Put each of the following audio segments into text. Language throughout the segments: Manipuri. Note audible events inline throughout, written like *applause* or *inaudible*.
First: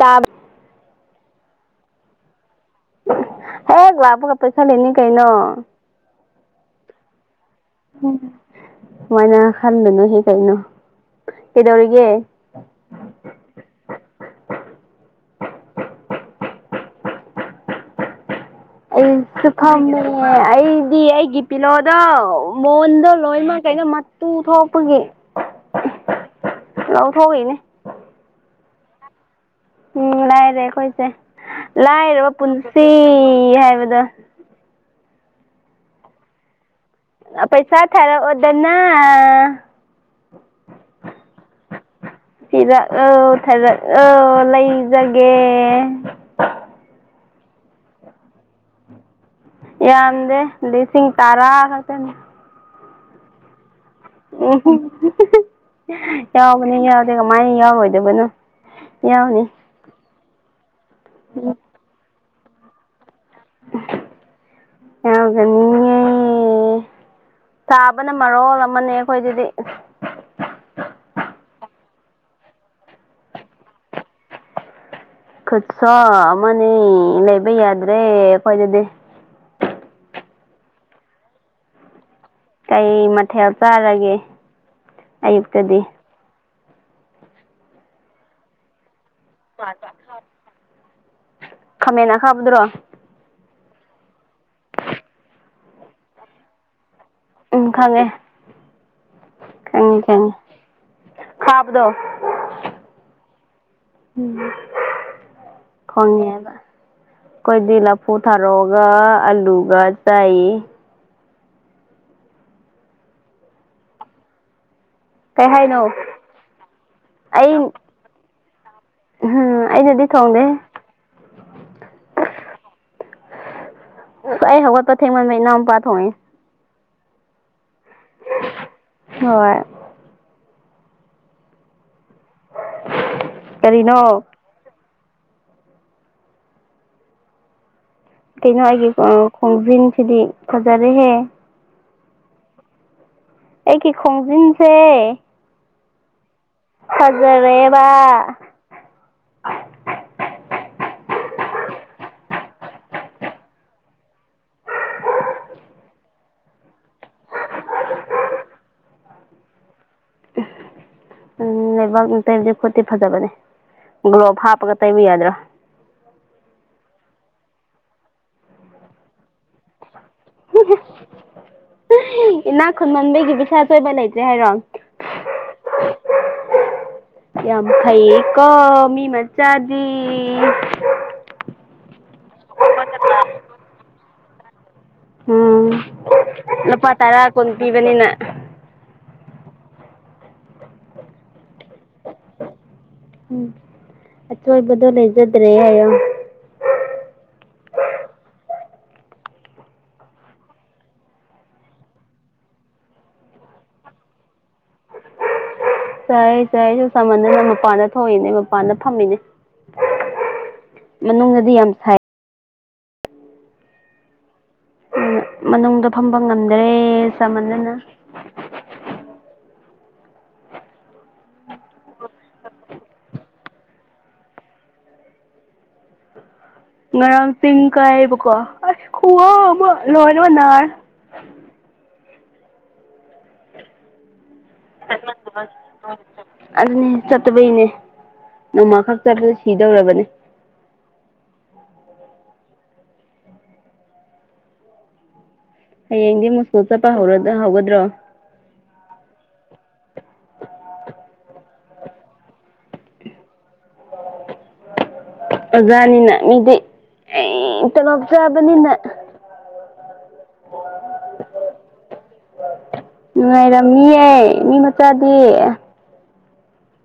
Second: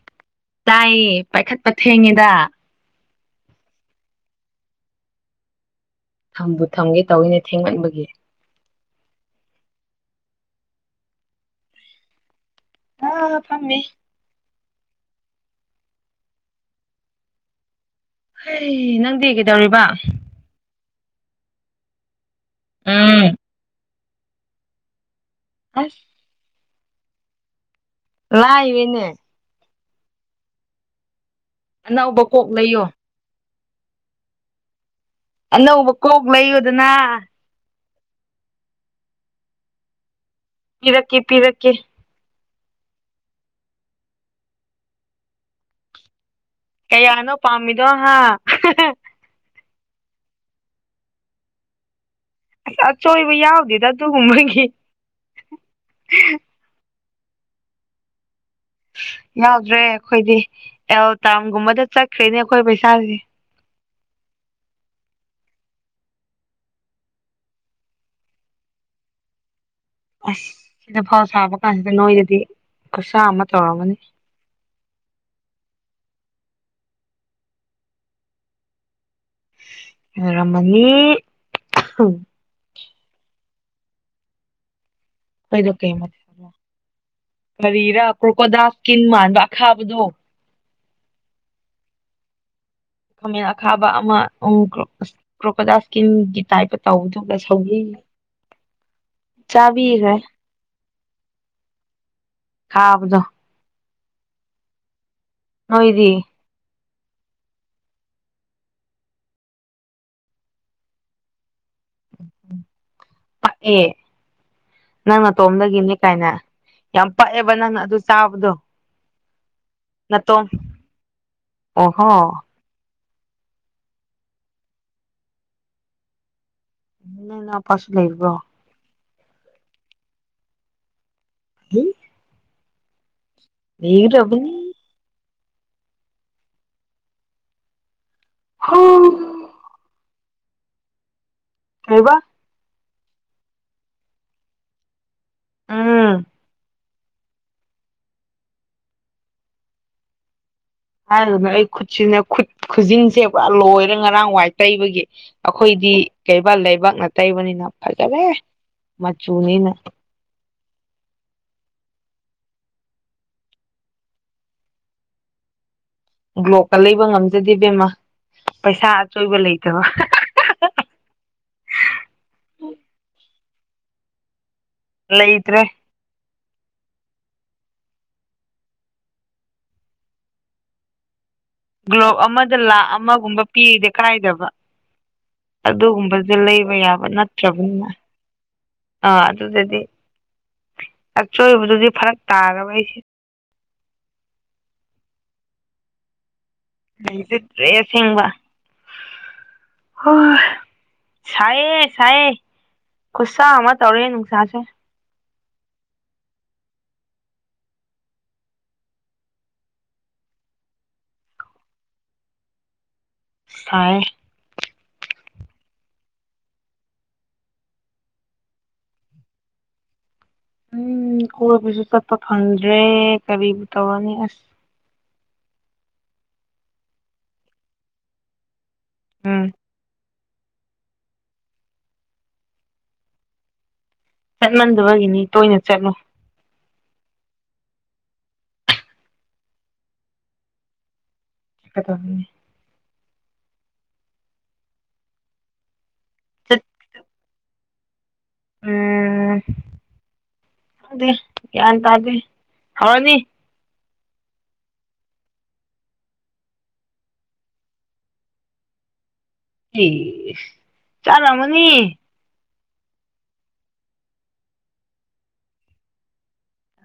ꯇꯥꯕ ꯇꯥꯏꯌꯦ ꯄꯥꯏꯈꯠꯄ ꯊꯦꯡꯉꯦꯗ ꯍꯦ ꯕ ꯀ ꯄꯩꯁꯥ ꯂꯩꯅꯤ ꯀꯩꯩꯅꯣ ꯊꯝꯕꯕꯨ ꯊꯪꯦ ꯇꯧꯅꯤ ꯃꯥꯏꯅꯥ ꯈꯥꯟꯗꯅꯣ ꯍꯦꯛ ꯀꯩꯅꯣ ꯀꯩꯗꯧꯔꯤꯒꯦ ꯑ ꯐꯝꯃꯤꯃꯦ ꯍꯩ ꯅꯪꯗꯤ ꯑꯩꯁꯨꯐꯝ ꯀꯩꯗꯧꯔꯤꯕ ꯑꯩ ꯗꯤ ꯑꯩꯒꯤ ꯄꯤꯂꯣꯗ ꯃꯣꯟꯗꯣ ꯎꯝ ꯂꯣꯏꯃꯛ ꯀꯩꯩꯅꯣ ꯃꯇꯨ ꯊꯣꯛꯄꯒꯤ ꯑꯁ ꯆꯎ ꯊꯒꯦꯅꯦ ꯂ ꯏꯕꯅꯦ ꯎꯝ ꯂꯥꯏꯔꯦ ꯑꯩꯈꯣꯏꯁꯦ ꯑꯅꯧꯕ ꯂꯥꯏꯔꯕ ꯀꯣꯛ ꯂꯩꯌꯣ ꯄꯨꯟꯁꯤ ꯍꯥꯏ ꯗ ꯑꯅꯧꯕ ꯀꯣꯛ ꯂꯩꯌꯨꯗꯅ ꯁꯥ ꯊꯔ ꯑꯣꯗꯅ ꯄꯤꯔꯛꯀꯦ ꯄꯤꯔꯛꯀꯦ ꯊꯤꯔꯛ ꯑ ꯊꯥꯔꯛ ꯑ ꯂꯩꯖꯒꯦ ꯌꯥꯅꯣ ꯄꯥꯝꯃꯤꯗꯣ ꯍꯥ ꯌꯥꯝꯗꯦ ꯂꯤꯁꯤꯡ ꯇꯔꯥ ꯈ ꯑꯁ ꯑꯆꯣꯏꯕ ꯌꯥꯎꯗꯦꯗ ꯑꯗꯨꯒꯨꯝꯕꯒꯤ ꯎꯝ ꯌꯥꯎꯕꯅꯦ ꯌꯥꯎꯗꯦ ꯀꯃꯥꯏꯅ ꯌꯥꯎꯔꯣꯏꯗꯕꯅꯣ ꯌꯥꯎꯅꯤ ꯌꯥꯎꯗ꯭ꯔꯦ ꯑꯩꯈꯣꯏꯗꯤ ꯑꯦꯜꯇꯥꯝꯒꯨꯝꯕꯗ ꯆꯠꯈ꯭ꯔꯦꯅꯦ ꯑꯩꯈꯣꯏ ꯄꯩꯁꯥꯥꯁꯦ ꯌꯥꯒ ꯃꯤ ꯆꯥꯕꯅ ꯃꯔꯣ ꯑꯃꯅꯦ ꯑꯩꯈꯣꯏꯗꯗꯤ ꯑꯁ ꯁꯤꯗ ꯐꯧ ꯁꯥꯕ ꯀꯥꯟꯁꯤꯗ ꯅꯣꯏꯗꯗꯤ ꯈꯨꯠꯁꯥ ꯑꯃ ꯇꯧꯔꯝꯒꯅꯤ *unintelligible* ꯈꯨꯠꯁ ꯑꯃꯅꯤ ꯂꯩꯕ ꯌꯥꯗ꯭ꯔꯦ ꯑꯩꯈꯣꯏꯅꯗꯤ ꯔꯃꯅꯤ ꯀꯩ ꯃꯊꯦꯜ ꯆꯥꯔꯒꯦ ꯀꯗ ꯑꯌꯨꯛꯇꯗꯤ ꯀꯔ ꯀꯄꯗꯥ ꯇꯤꯟ ꯃꯥꯟꯕ ꯈꯥꯕꯗꯣ ꯈꯥꯃꯦꯟꯅꯥ ꯈꯥꯕꯗꯨ꯭ꯔꯣ ꯈꯃꯦꯟ ꯑ ꯈꯥꯕ ꯑꯃ ꯎ ꯀ꯭ꯔꯣꯀꯗꯥꯁꯀꯤ ꯒꯤ ꯇꯥꯏ ꯇꯧꯕꯗꯨꯒ ꯎꯝ ꯁꯧꯕꯤ ꯈꯪꯉꯦ ꯈꯪꯉꯦ ꯆꯥꯕꯤꯈ꯭ꯔꯦ ꯈꯪꯉꯦ ꯈꯥꯕꯗꯣ ꯈꯥꯕꯗꯣ ꯎꯝ ꯅꯣꯏꯗꯤ ꯐꯣꯟꯅꯤꯕ ꯑꯩꯈꯣꯏꯗꯤ ꯂꯐꯨ ꯊꯥꯔꯛꯑꯒ ꯑꯂꯨꯒ ꯆꯥꯏ ꯑꯦ ꯅꯪ ꯀꯩ ꯍꯥꯏꯅꯣ ꯑꯇꯣꯝꯗꯒꯤꯅꯦ ꯀꯥꯏꯅ ꯌꯥꯝ ꯄꯛꯑꯦꯕ ꯅꯪꯅ ꯑꯗꯨ ꯆꯥꯕꯗꯣ ꯍꯥꯝ ꯅꯠꯇꯣ ꯑꯣꯍꯣ ꯑꯩ ꯍꯧꯒꯠꯄ ꯊꯦꯡꯃꯟꯕ ꯏꯅꯥꯎꯨꯄꯥ ꯊꯣꯛꯣꯡꯉꯦ ꯟꯅꯟꯅ ꯄꯁ ꯂꯩꯔꯕ꯭ꯔꯣ ꯍꯣꯏ ꯍꯝ *inaudible* ꯌꯦ꯭ꯔꯕꯅꯤ ꯀꯩꯅꯣ ꯍꯣ ꯑꯩꯒꯤ ꯈꯣꯡꯖꯤꯟꯁꯤꯗꯤ ꯐꯖꯔꯦꯍꯦ ꯀꯩꯕ ꯑꯦ ꯀ ꯈꯣꯡꯖꯤꯤꯟꯁꯦ ꯑꯥ ꯐꯖꯔꯦꯕ ꯍꯥꯏꯗꯨꯅ ꯑꯩ ꯈꯨꯠꯁꯤꯅ ꯈꯨꯠ ꯈꯨꯖꯁꯤꯡꯁꯦ ꯂꯣꯏꯔ ꯉꯔꯥꯡ ꯋꯥꯏ ꯇꯩꯕꯒꯤ ꯑꯩꯈꯣꯏꯗꯤ ꯀꯩꯕꯥꯜ ꯂꯩꯕꯥꯛꯅ ꯇꯩꯕꯅꯤꯅ ꯐꯖꯔꯦ ꯃꯆꯨꯅꯤꯅ ꯎꯝ ꯂꯩꯕꯥꯛꯅꯨꯡ ꯇꯩꯕꯗꯤ ꯈꯣꯠꯇꯤ ꯐꯖꯕꯅꯦ ꯒ꯭ꯂꯣꯞ ꯍꯥꯞꯄꯒ ꯇꯩꯕ ꯌꯥꯗ꯭ꯔꯥ ꯕ꯭ꯂꯣꯛꯀ ꯂꯩꯕ ꯉꯝꯖꯗꯦꯕꯦꯝꯃ ꯄꯩꯁꯥ ꯑꯆꯣꯏꯕ ꯂꯩꯇꯕ ꯏꯅꯥꯛ ꯈꯨꯟꯃꯟꯕꯒꯤ ꯄꯩꯁꯥ ꯑꯁꯣꯏꯕ ꯂꯩꯇ꯭ꯔꯦ ꯍꯥꯏꯔꯣ ꯂꯩ ꯏꯇ꯭ꯔꯦ ꯌꯥꯝ ꯐꯩ ꯀꯣ ꯃꯤ ꯃꯆꯥꯗꯤ ꯒ꯭ꯂꯣꯞ ꯑꯃꯗ ꯂꯥꯈ ꯑꯃꯒꯨꯝꯕ ꯄꯤꯔꯤꯗꯦ ꯀꯥꯏꯗꯕ ꯎꯝ ꯑꯗꯨꯒꯨꯝꯕꯁꯨ ꯂꯩꯕ ꯂꯨꯄꯥ ꯌꯥꯕ ꯇꯔꯥ ꯀꯨꯟ ꯅꯠꯇ꯭ꯔꯕꯅꯤꯅ ꯄꯤꯕꯅꯤꯅ ꯑꯥ ꯑꯗꯨꯗꯗꯤ ꯑꯆꯣꯏꯕꯗꯨꯗꯤ ꯐꯔꯛ ꯇꯥꯔꯕ ꯑꯩꯁꯦ ꯎꯝ ꯑꯆꯣꯏꯕꯗꯜ ꯂꯩꯖꯗ꯭ꯔꯦ ꯍꯥꯏꯣ ꯂꯩꯁꯤꯗ꯭ꯔꯦꯦꯡꯕ ꯍ ꯁꯌꯦ ꯁꯑꯌꯦ ꯨꯁꯥ ꯑꯃ ꯑꯃ ꯇꯧꯔ ꯅꯨꯛꯁꯥꯁ ꯆ ꯆ ꯑꯩꯁꯨ ꯆꯃꯅꯅ ꯃꯄꯥꯟꯗ ꯊꯣꯡꯉꯅꯦ ꯃꯄꯥꯟꯗ ꯐꯝꯃꯤꯅꯦ ꯃꯅꯨꯡꯗꯗꯤ ꯌꯥꯝ ꯁꯥꯏ ꯁꯥꯏ ꯑꯗꯨꯅ ꯃꯅꯨꯡꯗ ꯐꯝꯕ ꯉꯝꯗ꯭ꯔꯦ ꯆꯃꯅꯅ ꯎꯝ ꯀꯣꯏꯕꯁꯨ ꯆꯠꯄ ꯐꯪꯗ꯭ꯔꯦ ꯀꯔꯤꯕꯨ ꯇꯧꯔꯅꯤ ꯑꯁ ꯉꯔꯥꯡ ꯆꯤꯡ ꯀꯥꯏꯕꯀꯣ ꯑꯁ ꯎꯝ ꯍꯜꯂꯣ ꯅꯔ ꯆꯠꯃꯟꯗꯕꯒꯤꯅꯤ ꯇꯣꯏꯅ ꯆꯠꯂꯨ ꯑꯗꯨꯅꯤ ꯆꯠꯇꯕꯩꯅꯦ ꯅꯣꯡꯃꯈꯛ ꯆꯄꯗ ꯁꯤꯗꯧꯔꯕꯅꯦ ꯇꯃꯤ ꯍꯌꯦꯡꯗꯤ ꯃꯨꯁꯨ ꯆꯠ ꯆꯠꯄ ꯍꯧ ꯍꯧꯒꯗ꯭ꯔꯣ ꯎꯝ ꯗ ꯌꯥꯟ ꯇꯥꯗꯦ ꯍꯋꯥꯅꯤ ꯑꯣꯖꯥꯅꯤꯅ ꯃꯤꯗꯤ ꯑꯩ ꯇꯂꯣꯞ ꯆꯕꯅꯤꯅ ꯁ ꯆꯔꯃꯅꯤ ꯉꯅꯨꯡꯉꯥꯏꯔꯝꯃꯤꯌꯦ ꯃꯤ ꯃꯆꯥꯗꯤ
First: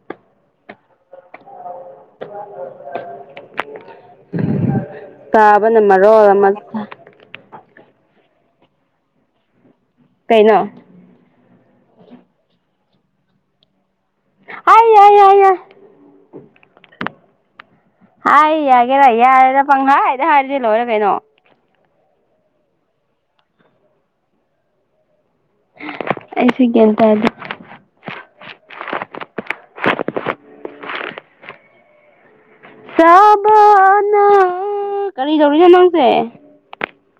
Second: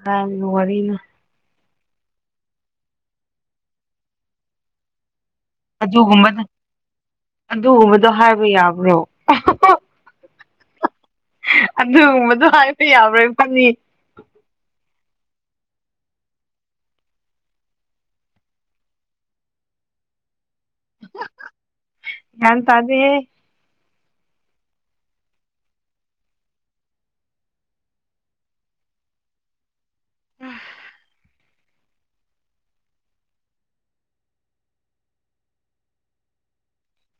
ꯍ ꯋꯥꯔꯤꯔꯤꯅ *inaudible* ꯇꯥꯕ ꯅꯝꯃꯣ ꯑꯗꯨꯒꯨꯝꯕꯗꯣ ꯑꯃ ꯑꯗꯨꯒꯨꯝꯕꯗꯣ ꯍꯥꯏꯕ ꯌꯥꯕ꯭ꯔꯣ ꯀꯩꯅꯣ ꯑꯗꯨꯒꯨꯝꯕꯗꯣ ꯍꯥꯏꯕ ꯌꯥꯕ꯭ꯔꯣꯏ ꯐꯅꯤ ꯑꯑ ꯍꯥꯏ ꯍꯥꯏꯏꯏ ꯍꯥꯏ ꯌꯥꯒꯦꯔ ꯌꯥꯔꯦꯔ ꯄꯪ ꯍꯥꯏꯥꯏꯗ ꯍꯥꯏꯔꯤꯗꯤ ꯂꯣꯏꯔ ꯀꯩꯅꯣ ꯌꯥꯟ ꯇꯥꯗꯦ ꯍ ꯑꯩꯁꯤꯒꯦꯇ ꯍꯥꯏ ꯁꯕꯅ ꯀꯔꯤ ꯇꯧꯔꯤꯅꯣ ꯅꯪꯁꯦ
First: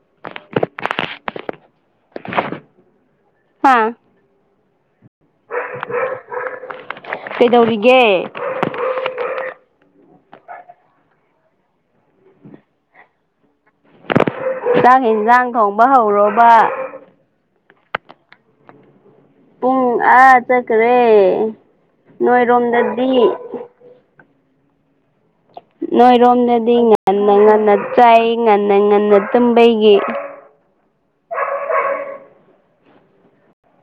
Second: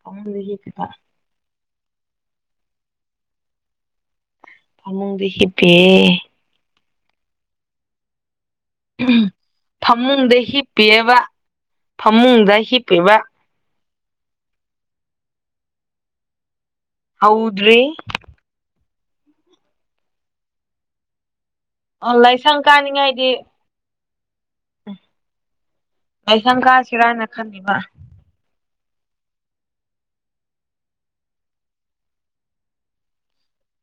ꯑꯥꯎ ꯂꯩ ꯀꯦ ꯀꯀ ꯍꯥꯥ ꯐꯃꯨꯡꯗ ꯍ ꯄꯦ ꯀꯩꯗꯧꯔꯤꯒꯦ ꯐꯃꯨꯡꯗ ꯍꯤꯞꯄꯤꯑꯕ ꯐꯃꯨꯡꯗ ꯍꯤꯞꯄꯤꯕ ꯆꯥꯛ ꯌꯦꯟꯁꯥꯡ ꯊꯣꯡꯕ ꯍꯧꯔꯕ ꯍꯧꯗ꯭ꯔꯦ ꯄꯨꯡ ꯑꯥ ꯆꯠꯈ꯭ꯔꯦ ꯑꯣ ꯂꯥꯏꯁꯪ ꯅꯣꯏꯔꯣꯝꯗꯗꯤ ꯀꯥꯅꯤꯡꯉꯥꯏꯗꯤ ꯂꯥꯏꯁꯪ ꯅꯣꯏꯔꯣꯝꯗꯗꯤ ꯀꯥꯁꯤꯔꯥꯅ ꯉꯟꯅ ꯉꯟꯅ ꯈꯜꯂꯤꯕ ꯆꯥꯏ ꯉ ꯉꯟꯅ ꯇꯕꯩꯒꯤꯦ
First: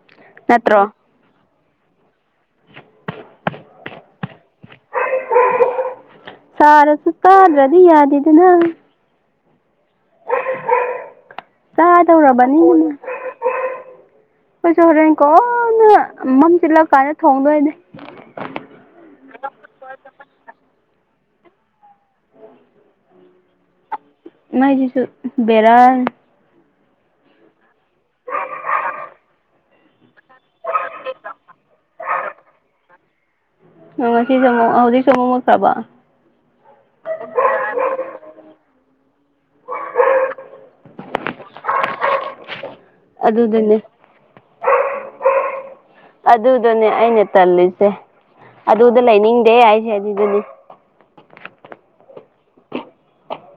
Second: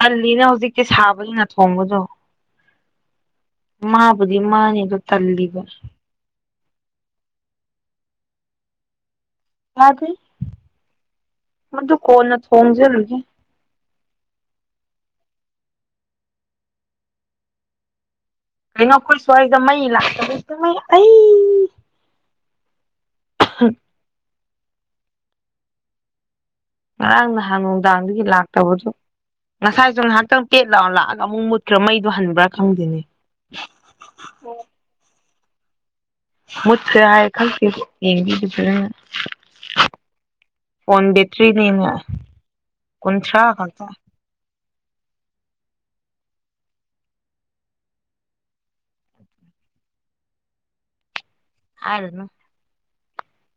ꯍꯜꯂꯤꯅ ꯍꯧꯖꯤꯛ ꯅꯠꯇ꯭ꯔꯣ ꯀꯁꯥꯕꯅꯤ ꯅꯠꯇ ꯊꯣꯡꯕꯗꯣ ꯃꯥꯕꯨꯗꯤ ꯃꯥꯅꯦꯗꯣ ꯇꯜꯂꯤꯕ ꯁꯔ ꯁꯁꯀꯔ ꯔꯗꯤ ꯌꯥꯗꯤꯗꯅꯥ ꯌꯥꯗꯦ ꯃꯗꯨ ꯀꯣꯟꯅ ꯊꯣꯡꯖꯔꯨꯒꯦ ꯑꯩꯣꯏꯁꯨ ꯍꯣꯔꯦꯟ ꯀꯣꯟꯅ ꯃꯝ ꯆꯤꯠꯂꯛ ꯀꯥꯟꯗ ꯊꯣꯡꯗꯣꯏꯗꯤ ꯀꯩꯅꯣ ꯑꯩꯈꯣꯏ ꯁ꯭ꯋꯥꯏꯗ ꯃꯩ ꯂꯥꯛꯇꯕꯩ ꯑꯩ ꯍꯝ ꯃꯥꯏꯗꯤꯁꯨ ꯕꯦꯔꯥ ꯉꯔꯥꯡ ꯅꯍꯥꯟ ꯅꯨꯡꯗꯥꯡꯗꯒꯤ ꯂꯥꯛꯇꯕꯗꯣ ꯉꯁꯥꯏꯁꯨ ꯉꯥꯏꯍꯥꯛꯇꯪ ꯇꯦꯠ ꯂꯥꯎꯒ ꯂꯥꯛꯑꯒ ꯑꯃꯨꯛ ꯃꯨꯠꯈ꯭ꯔꯥ ꯃꯩꯗꯣ ꯍꯟꯕ꯭ꯔꯥ ꯈꯪꯗꯦꯅꯦ ꯉꯁꯤꯁꯨꯦ ꯑꯃꯨꯛ ꯍꯧꯖꯤꯛꯁꯨ ꯑꯃꯨꯃꯛꯇ꯭ꯔꯕ ꯃꯨꯠꯈ꯭ꯔꯦ ꯍꯥꯏ ꯈꯪꯛꯇꯦ ꯌꯦꯡꯕꯤꯗꯨꯗꯨ ꯄꯣꯟꯗꯦꯇ꯭ꯔꯤ ꯅꯃꯤ ꯀꯟꯁ꯭ꯔꯥ ꯑꯗꯨꯗꯨꯅꯦ ꯈꯗ ꯑꯗꯨꯗꯨꯅꯦ ꯑꯩꯅ ꯇꯜꯂꯤꯁꯦ ꯑꯗꯨꯗ ꯂꯩꯅꯤꯡꯗꯦ ꯑꯩꯁꯦ ꯑꯗꯨꯗꯨꯅꯤ ꯑꯔꯅ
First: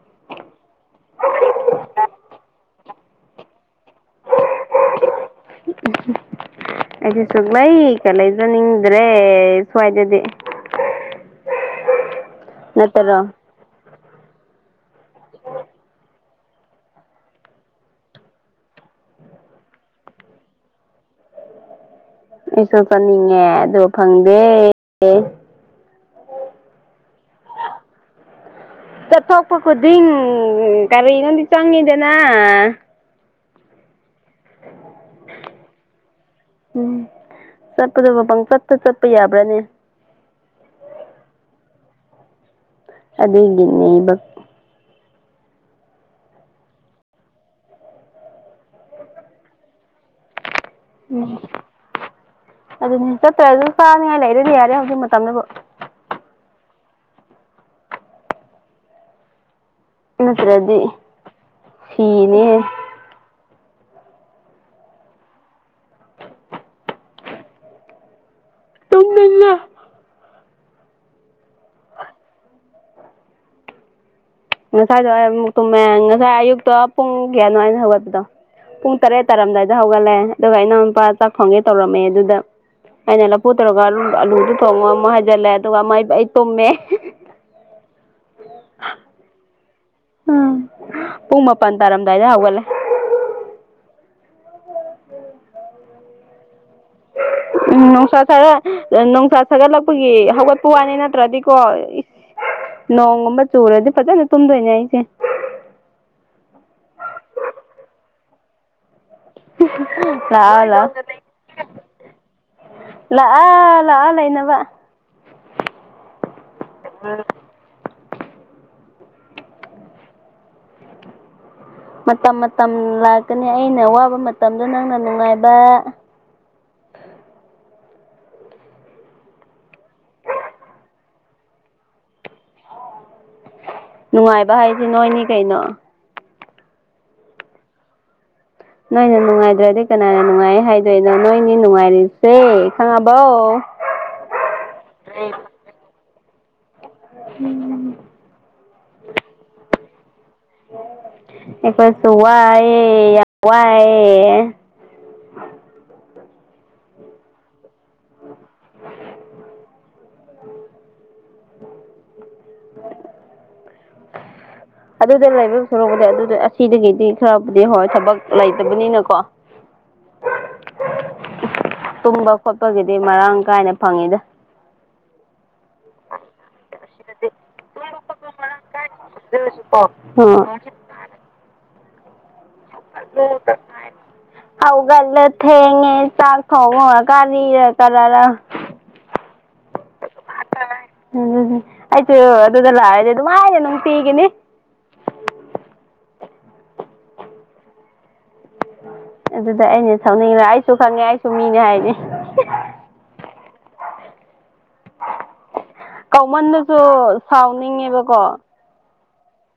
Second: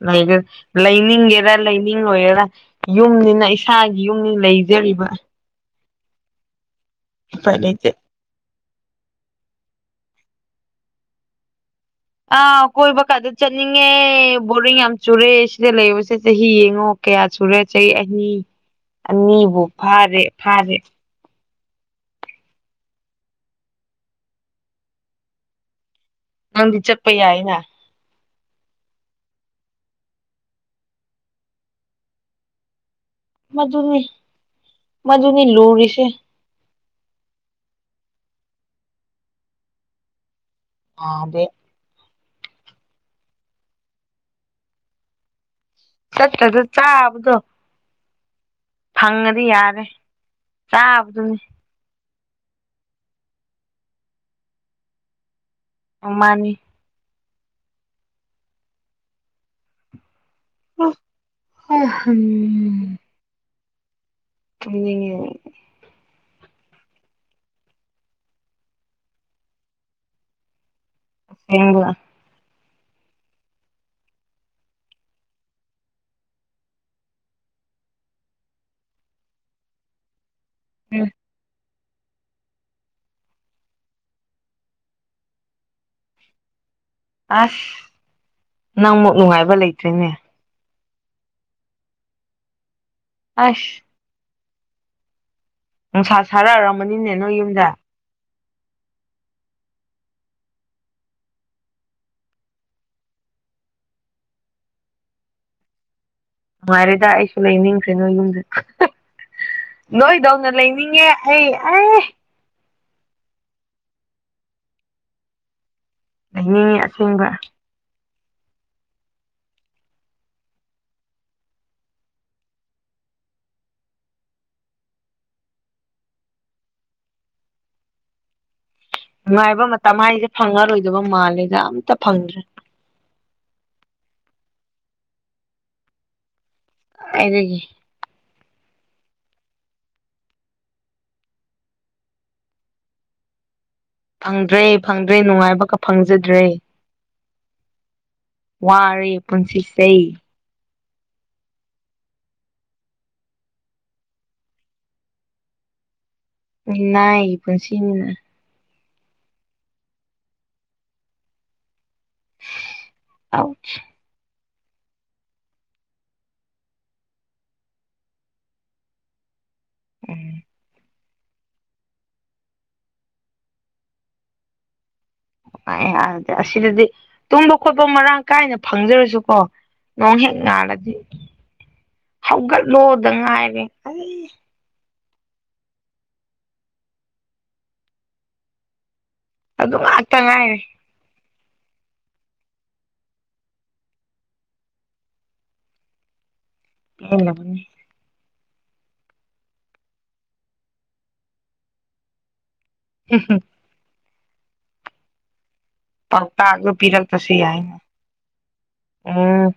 ꯂꯩ ꯂꯩꯅꯤꯡꯒꯦꯔꯥ ꯂꯩꯅꯤꯡꯂꯣꯏꯒꯦꯔꯥ ꯌꯨꯝꯅꯤꯅ ꯏꯁꯥꯒꯤ ꯌꯨꯝꯅꯤ ꯂꯩꯖꯔꯤꯕ *inaudible* ꯑꯩꯁ ꯎꯄꯥꯏ ꯂꯩꯇꯦ ꯁꯨꯛꯂꯩꯀ ꯂꯩꯖꯅꯤꯡꯗ꯭ꯔꯦ ꯁ꯭ꯋꯥꯏꯗꯗꯤ ꯑ ꯀꯣꯏꯕ ꯀꯥ ꯅꯠꯇꯔꯣ ꯑꯗꯨ ꯆꯅꯤꯡꯉꯦ ꯑꯦ ꯕꯣꯔꯗꯤꯡ ꯌꯥꯝ ꯆꯨꯔꯦ ꯁꯤꯗ ꯂꯩꯕꯁꯦ ꯆꯍꯤ ꯌꯦꯡꯉꯣ ꯀꯌꯥ ꯆꯨꯔꯦ ꯆꯍꯤ ꯑꯅꯤ ꯅꯤꯕꯨ ꯐꯚꯔꯦ ꯐꯔꯦ ꯑꯩꯁꯨ ꯐꯅꯤꯡꯉꯦ ꯑꯗꯣ ꯐꯪꯗꯦ ꯅꯪꯗꯤ ꯆꯠꯄ ꯌꯥꯏꯅ ꯆꯠꯊꯣꯛꯄ ꯈꯨꯗꯤꯡ ꯀꯔꯤꯅꯣꯗꯤ ꯆꯪꯉꯤꯗꯅ ꯃꯗꯨꯅꯤ ꯃꯗꯨꯅꯤ ꯂꯣꯔꯤꯁꯦ ꯎꯝ ꯆꯠꯄꯗꯣ ꯄꯄꯪ ꯆꯠꯇ ꯆꯠꯄ ꯌꯥꯕ꯭ꯔꯥꯅꯦ ꯑꯗꯦ ꯑꯗ ꯏꯕ ꯆꯠ ꯆ ꯆꯥꯗꯣ ꯐꯪꯉꯗꯤ ꯌꯥꯔꯦ ꯆꯥꯕꯗꯨꯅꯤ ꯑꯗꯨꯅꯦ ꯆꯠꯇ꯭ꯔꯁꯨ ꯐꯥꯅꯤꯡꯉꯥꯏ ꯂꯩꯔꯦꯗꯤ ꯌꯥꯔꯦ ꯍꯧꯖꯤꯛ ꯃꯇꯝꯗꯕꯨ ꯑ ꯃꯥꯅꯤ ꯅꯠꯇ꯭ꯔꯗꯤ ꯐꯤꯅꯦ ꯎꯉ ꯍꯦꯡꯒ ꯉꯁꯥꯏꯗꯣ ꯑꯃꯨꯛ ꯇꯨꯝꯃꯦ ꯉꯁꯥꯏ ꯑꯌꯨꯛꯇꯣ ꯄꯨꯡ ꯀꯌꯥꯅꯣꯥꯏꯅ ꯍꯧꯒꯠꯄꯗꯣ ꯄꯨꯡ ꯇꯔꯦꯠ ꯇꯥꯔꯝꯗꯥꯏꯗ ꯍꯧꯒꯠꯂꯦ ꯑꯗꯨꯒ ꯑꯩꯅ ꯃꯄꯥ ꯆꯥꯛ ꯐꯣꯡꯒꯦ ꯇꯧꯔꯝꯃꯦ ꯑꯗꯨꯗ ꯑꯩꯅ ꯂꯐꯨ ꯇꯧꯔꯒ ꯑꯂꯨꯗꯨ ꯊꯣꯡꯉꯒ ꯑꯃꯨꯛ ꯍꯥꯏꯖꯤꯜꯂꯦ ꯑꯗꯨꯒ ꯑꯩ ꯇꯨꯝꯃꯦ ꯑꯁ ꯅꯪ ꯑꯃꯨꯛ ꯅꯨꯡꯉꯥꯏꯕ ꯂꯩꯇ꯭ꯔꯤꯅꯦ ꯄꯨꯡ ꯃꯥꯄꯜ ꯇꯥꯔꯝꯗꯥꯏꯗ ꯍꯧꯥꯎꯒꯜꯂꯦ ꯑꯁ ꯅꯨꯡꯁꯥ ꯁꯥꯔꯛꯑꯔꯝꯕꯅꯤꯅꯦ ꯅꯣꯏ ꯌꯨꯝꯗ ꯈꯔ ꯣꯡꯁꯥ ꯁꯥꯒꯠꯂꯛꯄꯒꯤ ꯍꯧꯒꯠꯄ ꯋꯥꯅꯤ ꯅꯠꯇ꯭ꯔꯗꯤꯀꯣ ꯅꯣꯡꯒꯨꯝꯕ ꯆꯨꯔꯗꯤ ꯐꯖꯅ ꯇꯨꯝꯗꯣꯏꯅꯦ ꯑꯩꯁꯦ ꯃꯥꯔꯦꯗ ꯑꯩꯁꯨ ꯂꯩꯅꯤꯡꯡꯁꯦ ꯅ ꯌꯨꯝꯁ ꯅꯣꯏꯗꯧꯅ ꯂꯥꯛꯑꯣ ꯂꯥꯛꯑꯣ ꯂꯩꯅꯤꯡꯉꯦ ꯑꯩ ꯑꯦ ꯂꯥꯛꯑꯣ ꯂꯥꯛꯑꯣ ꯂꯩꯅꯕ ꯂꯩꯅꯤꯡꯉꯤ ꯑꯁꯦꯡꯕ ꯃꯇꯝ ꯃꯇꯝ ꯂꯥꯛꯀꯅꯤ ꯑꯩꯅ ꯋꯥꯕ ꯃꯇꯝꯗ ꯅꯪꯅ ꯅꯨꯡꯉꯥꯏꯕ *inaudible* ꯅꯨꯡꯉꯥꯏꯕ ꯃꯇꯝ ꯍꯥꯏꯁꯦ ꯐꯪꯉꯔꯣꯏꯗꯕ ꯃꯥꯜꯂꯦꯗ ꯑꯝꯇ ꯐꯪꯗ꯭ꯔꯦ ꯅꯨꯡꯉꯥꯏꯕ ꯍꯥꯏꯁꯤ ꯅꯣꯏꯅꯤ ꯀꯩꯅꯣ ꯑꯗꯨꯔꯒꯤ ꯅꯣꯏꯅ ꯅꯨꯡꯉꯥꯏꯗ꯭ꯔꯗꯤ ꯀꯅꯥꯅ ꯅꯨꯡꯉꯥꯏ ꯍꯥꯏꯗꯣꯏꯅꯣ ꯅꯣꯏꯅꯤ ꯅꯨꯡꯉꯥꯏꯔꯤꯁꯦ ꯈꯪꯉꯕꯧ ꯐꯪꯗ꯭ꯔꯦ ꯐꯪꯗ꯭ꯔꯦ ꯅꯨꯡꯉꯥꯏꯕꯒ ꯐꯪꯖꯗ꯭ꯔꯦ ꯎꯝ ꯋꯥꯔꯦ ꯄꯨꯟꯁꯤꯁ ꯑꯩꯈꯣꯏꯁꯨ ꯋꯥꯏ ꯌꯥ ꯋꯥꯏ ꯑ ꯅ ꯄꯨ ꯁꯤꯃꯤꯅ *inaudible* ꯑ ꯑꯗꯨꯗ ꯂꯩꯕ ꯁꯣꯔꯛꯄꯗꯤ ꯑꯗꯨꯗ ꯑꯁꯤꯗꯒꯤꯗꯤ ꯈꯔꯕꯨꯗꯤ ꯍꯣꯏ ꯊꯕꯛ ꯂꯩꯇꯕꯅꯤꯅꯀꯣ ꯎꯝ ꯇꯨꯝꯕ ꯈꯣꯠꯄꯒꯤꯗꯤ ꯃꯔꯥꯡ ꯀꯥꯏꯅ ꯐꯪꯉꯤꯗ ꯑꯗꯤ ꯑꯁꯤꯗꯗꯤ ꯇꯨꯝꯕ ꯈꯣꯠꯄ ꯃꯔꯥꯡ ꯀꯥꯏꯅ ꯐꯪꯖꯔꯁꯨ ꯑꯣ ꯅꯣꯡ ꯍ ꯉꯂꯗꯤ ꯍꯧꯒꯠꯂꯣꯗ ꯉꯥꯏꯔꯦ ꯑꯩ ꯂ ꯊ ꯍꯦꯡꯉꯦ ꯆꯥ ꯈ ꯀꯔ ꯇꯗ ꯑꯗꯨ ꯉꯥꯛꯇ ꯉꯥꯏꯔꯦ ꯎꯝ ꯑꯩꯁꯨ ꯑꯗꯨꯗ ꯂꯥꯛꯑꯗꯤꯦ ꯑꯗꯨꯝ ꯍꯥꯏꯥꯏꯌꯦꯦ ꯅꯨꯡꯇꯤꯒꯤꯅꯤ ꯊꯅꯤ ꯑꯗꯨꯗ ꯑꯩꯅ ꯁꯛꯅꯤꯡꯕ ꯑꯩꯁꯨ ꯈꯪꯉꯦ ꯑꯩꯁꯨ ꯃꯤꯅꯦ ꯍꯥꯏꯅꯤ ꯍꯝ ꯍꯝ ꯄꯥꯎꯇꯥꯛꯇꯣ ꯀꯃꯟꯗꯁꯨ ꯄꯤꯔꯛꯇ꯭ꯔꯁꯨ ꯌꯥꯏꯅ ꯁꯥꯎꯅꯤꯡꯉꯦꯕꯀꯣ ꯎꯝ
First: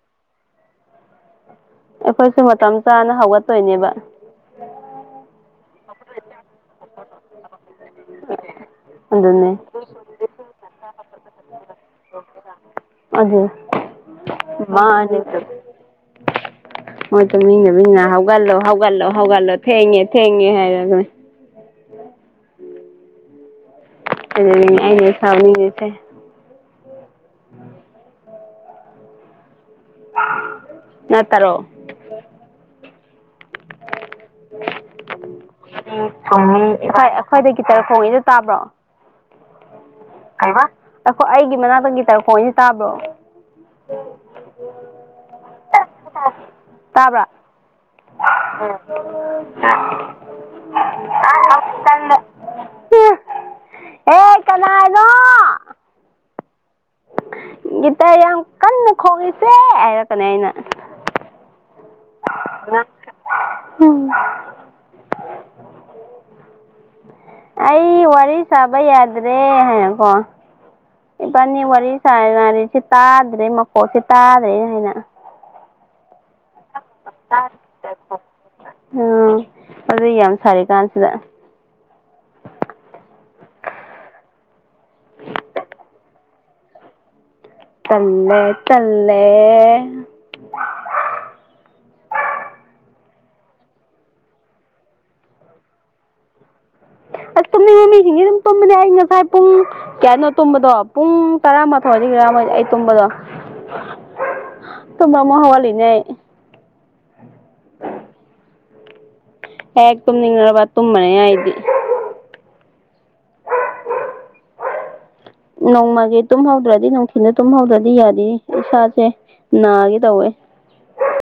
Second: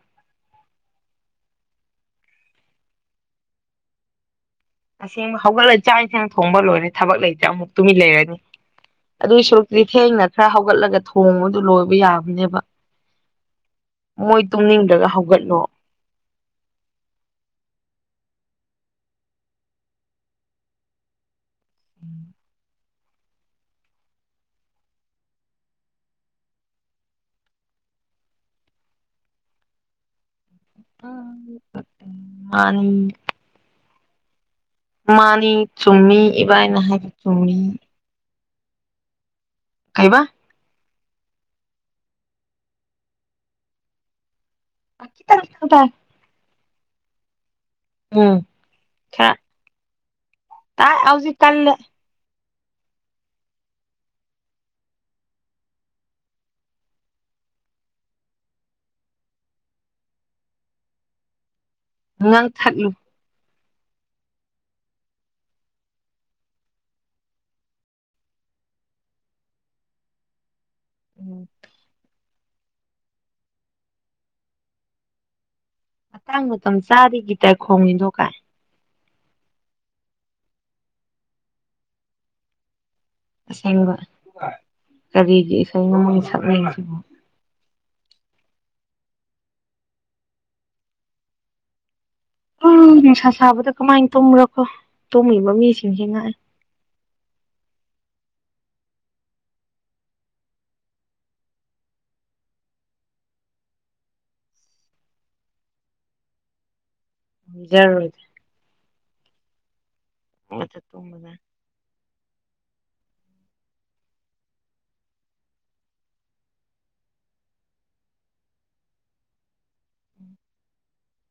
ꯑꯩꯈꯣꯏꯁꯨꯦ ꯃꯇꯝ ꯆꯥꯅ ꯍꯧꯒꯠꯇꯣꯏꯅꯦꯕ ꯑꯁꯦꯡꯕ ꯍꯧꯒꯠꯂ ꯆꯥꯛ ꯏꯟꯁꯥꯡ ꯊꯣꯡꯕ ꯂꯣꯏꯔꯦ ꯊꯕꯛ ꯂꯩꯇ꯭ꯔꯥ ꯑꯃꯨꯛ ꯇꯨꯃꯤꯟ ꯂꯩꯔꯅꯤ ꯑꯗꯨꯏ ꯑꯗꯨꯅꯦ ꯁꯔꯨꯛꯇꯨꯗꯤ ꯊꯦꯡꯅ ꯈꯔ ꯍꯧꯒꯠꯂꯒ ꯊꯣꯡꯕꯗꯨ ꯂꯣꯏꯕ ꯌꯥꯕꯅꯦꯕ ꯑꯗꯨ ꯃꯣꯏ ꯇꯨꯝꯅꯤꯡꯂꯒ ꯍꯧꯒꯠꯂꯣ ꯃꯣꯏꯠꯇꯣ ꯃꯤꯅ ꯃꯤꯅ ꯍꯧꯒꯠꯂꯣ ꯍꯧꯒꯠꯂꯣ ꯍꯧꯒꯠꯂꯣ ꯊꯦꯡꯉꯦ ꯊꯦꯡꯉꯦ ꯍꯥꯏꯔꯒ ꯎꯝ ꯅꯦꯁꯅꯤ ꯂꯩꯇꯦ ꯎꯝ ꯅꯠꯇꯔꯣ ꯃꯥꯅꯤꯡ ꯃꯥꯅꯤ ꯆꯨꯝꯃꯤ ꯏꯕꯥꯏꯅ ꯍꯥꯏꯕ ꯆꯨꯝꯃꯤ ꯑꯩꯈ꯭ꯣꯏꯗꯒꯤꯈꯤꯇꯔꯛ ꯍꯧꯏꯦꯅ ꯇꯥꯕ꯭ꯔꯣ ꯀꯩꯕ ꯑꯩꯈꯣꯏ ꯑꯩꯒꯤ ꯃꯅꯥꯛꯇꯪꯒꯤ ꯇꯔꯨꯛꯈꯣꯗꯤ ꯇꯥꯕ꯭ꯔꯣ ꯑꯈꯤ ꯇꯔ ꯇ ꯇꯥꯕ꯭ꯔ ꯈꯔ ꯇꯥꯏ ꯍꯧꯖꯤꯛ ꯀꯜꯂꯦ ꯎ ꯍ ꯀ ꯅꯣ ꯒꯤꯇꯔ ꯌꯥꯝ ꯀꯟꯅ ꯈꯣꯡꯂꯤꯁꯦ ꯍꯥꯏꯔꯛꯀꯅꯤ ꯑꯩꯅ ꯉꯥꯡ ꯊꯠꯂꯨ ꯎꯝ ꯑꯩ ꯋꯥꯔꯤ ꯁꯥꯕ ꯌꯥꯗ꯭ꯔꯦ ꯍꯥꯏꯀꯣ ꯎꯝ ꯏꯕꯥꯅꯤ ꯋꯥꯔꯤ ꯁꯅꯔꯤꯁꯤ ꯇꯥꯗ꯭ꯔꯦ ꯃꯀꯣꯛꯁꯤ ꯇꯥꯔꯦ ꯍꯥꯏꯅ ꯃꯇꯥꯡ ꯃꯇꯝ ꯆꯥꯗ ꯒꯤꯇꯥꯏ ꯈꯣꯡꯅꯤꯗꯣꯛ ꯀꯥꯏ ꯎꯝ ꯑꯗꯨ ꯌꯥꯝ ꯁꯥꯔꯤ ꯀꯥꯟꯁꯤꯗ ꯑꯁꯦꯡꯕ ꯀꯔꯤꯒꯤ ꯑꯩꯣꯏ ꯅ ꯁꯛꯅꯩꯔꯤꯁꯤꯕꯨꯣ ꯇꯂꯦ ꯇꯂꯦ ꯎ ꯅꯨꯡꯁꯥ ꯁꯥꯕꯗ ꯀꯃꯥꯏꯅ ꯇꯨꯝꯃꯨꯔꯣꯀꯣ ꯇꯨꯝꯃꯤꯕ ꯃꯤꯁꯤꯡꯁꯦ ꯉꯥꯛꯑꯦ *inaudible* ꯑꯁ ꯇꯨꯝꯅꯤꯡꯕ ꯃꯤꯁꯤꯡꯗꯤ ꯑꯗꯨꯝ ꯇꯨꯝꯕꯅꯦ ꯑꯩ ꯉꯁꯥꯏ ꯄꯨꯡ ꯀꯌꯥꯅꯣ ꯇꯨꯝꯕꯗꯣ ꯄꯨꯡ ꯇꯔꯥꯃꯥꯊꯣꯏꯗꯤ ꯑꯩ ꯇꯨꯝꯝꯕꯗꯣ ꯇꯨꯝ ꯑꯃ ꯍꯋꯥꯂꯤꯅꯦ ꯔꯨꯔ ꯍꯦꯛ ꯇꯨꯝꯅꯤꯡꯉꯔꯕ ꯃꯊꯛ ꯇꯨꯝꯕꯅꯦ ꯇꯨꯝꯕꯅ ꯍꯥꯏꯗꯤ ꯅꯣꯡꯃꯒꯤ ꯇꯨꯝꯍꯧꯗ꯭ꯔꯗꯤ ꯅꯨꯡꯊꯤꯜꯗ ꯇꯨꯝꯍꯧꯗ꯭ꯔꯗꯤ ꯌꯥꯗꯤ ꯏꯁꯥꯁꯦ ꯅꯥꯒꯦ ꯇꯧꯋꯦ *inaudible*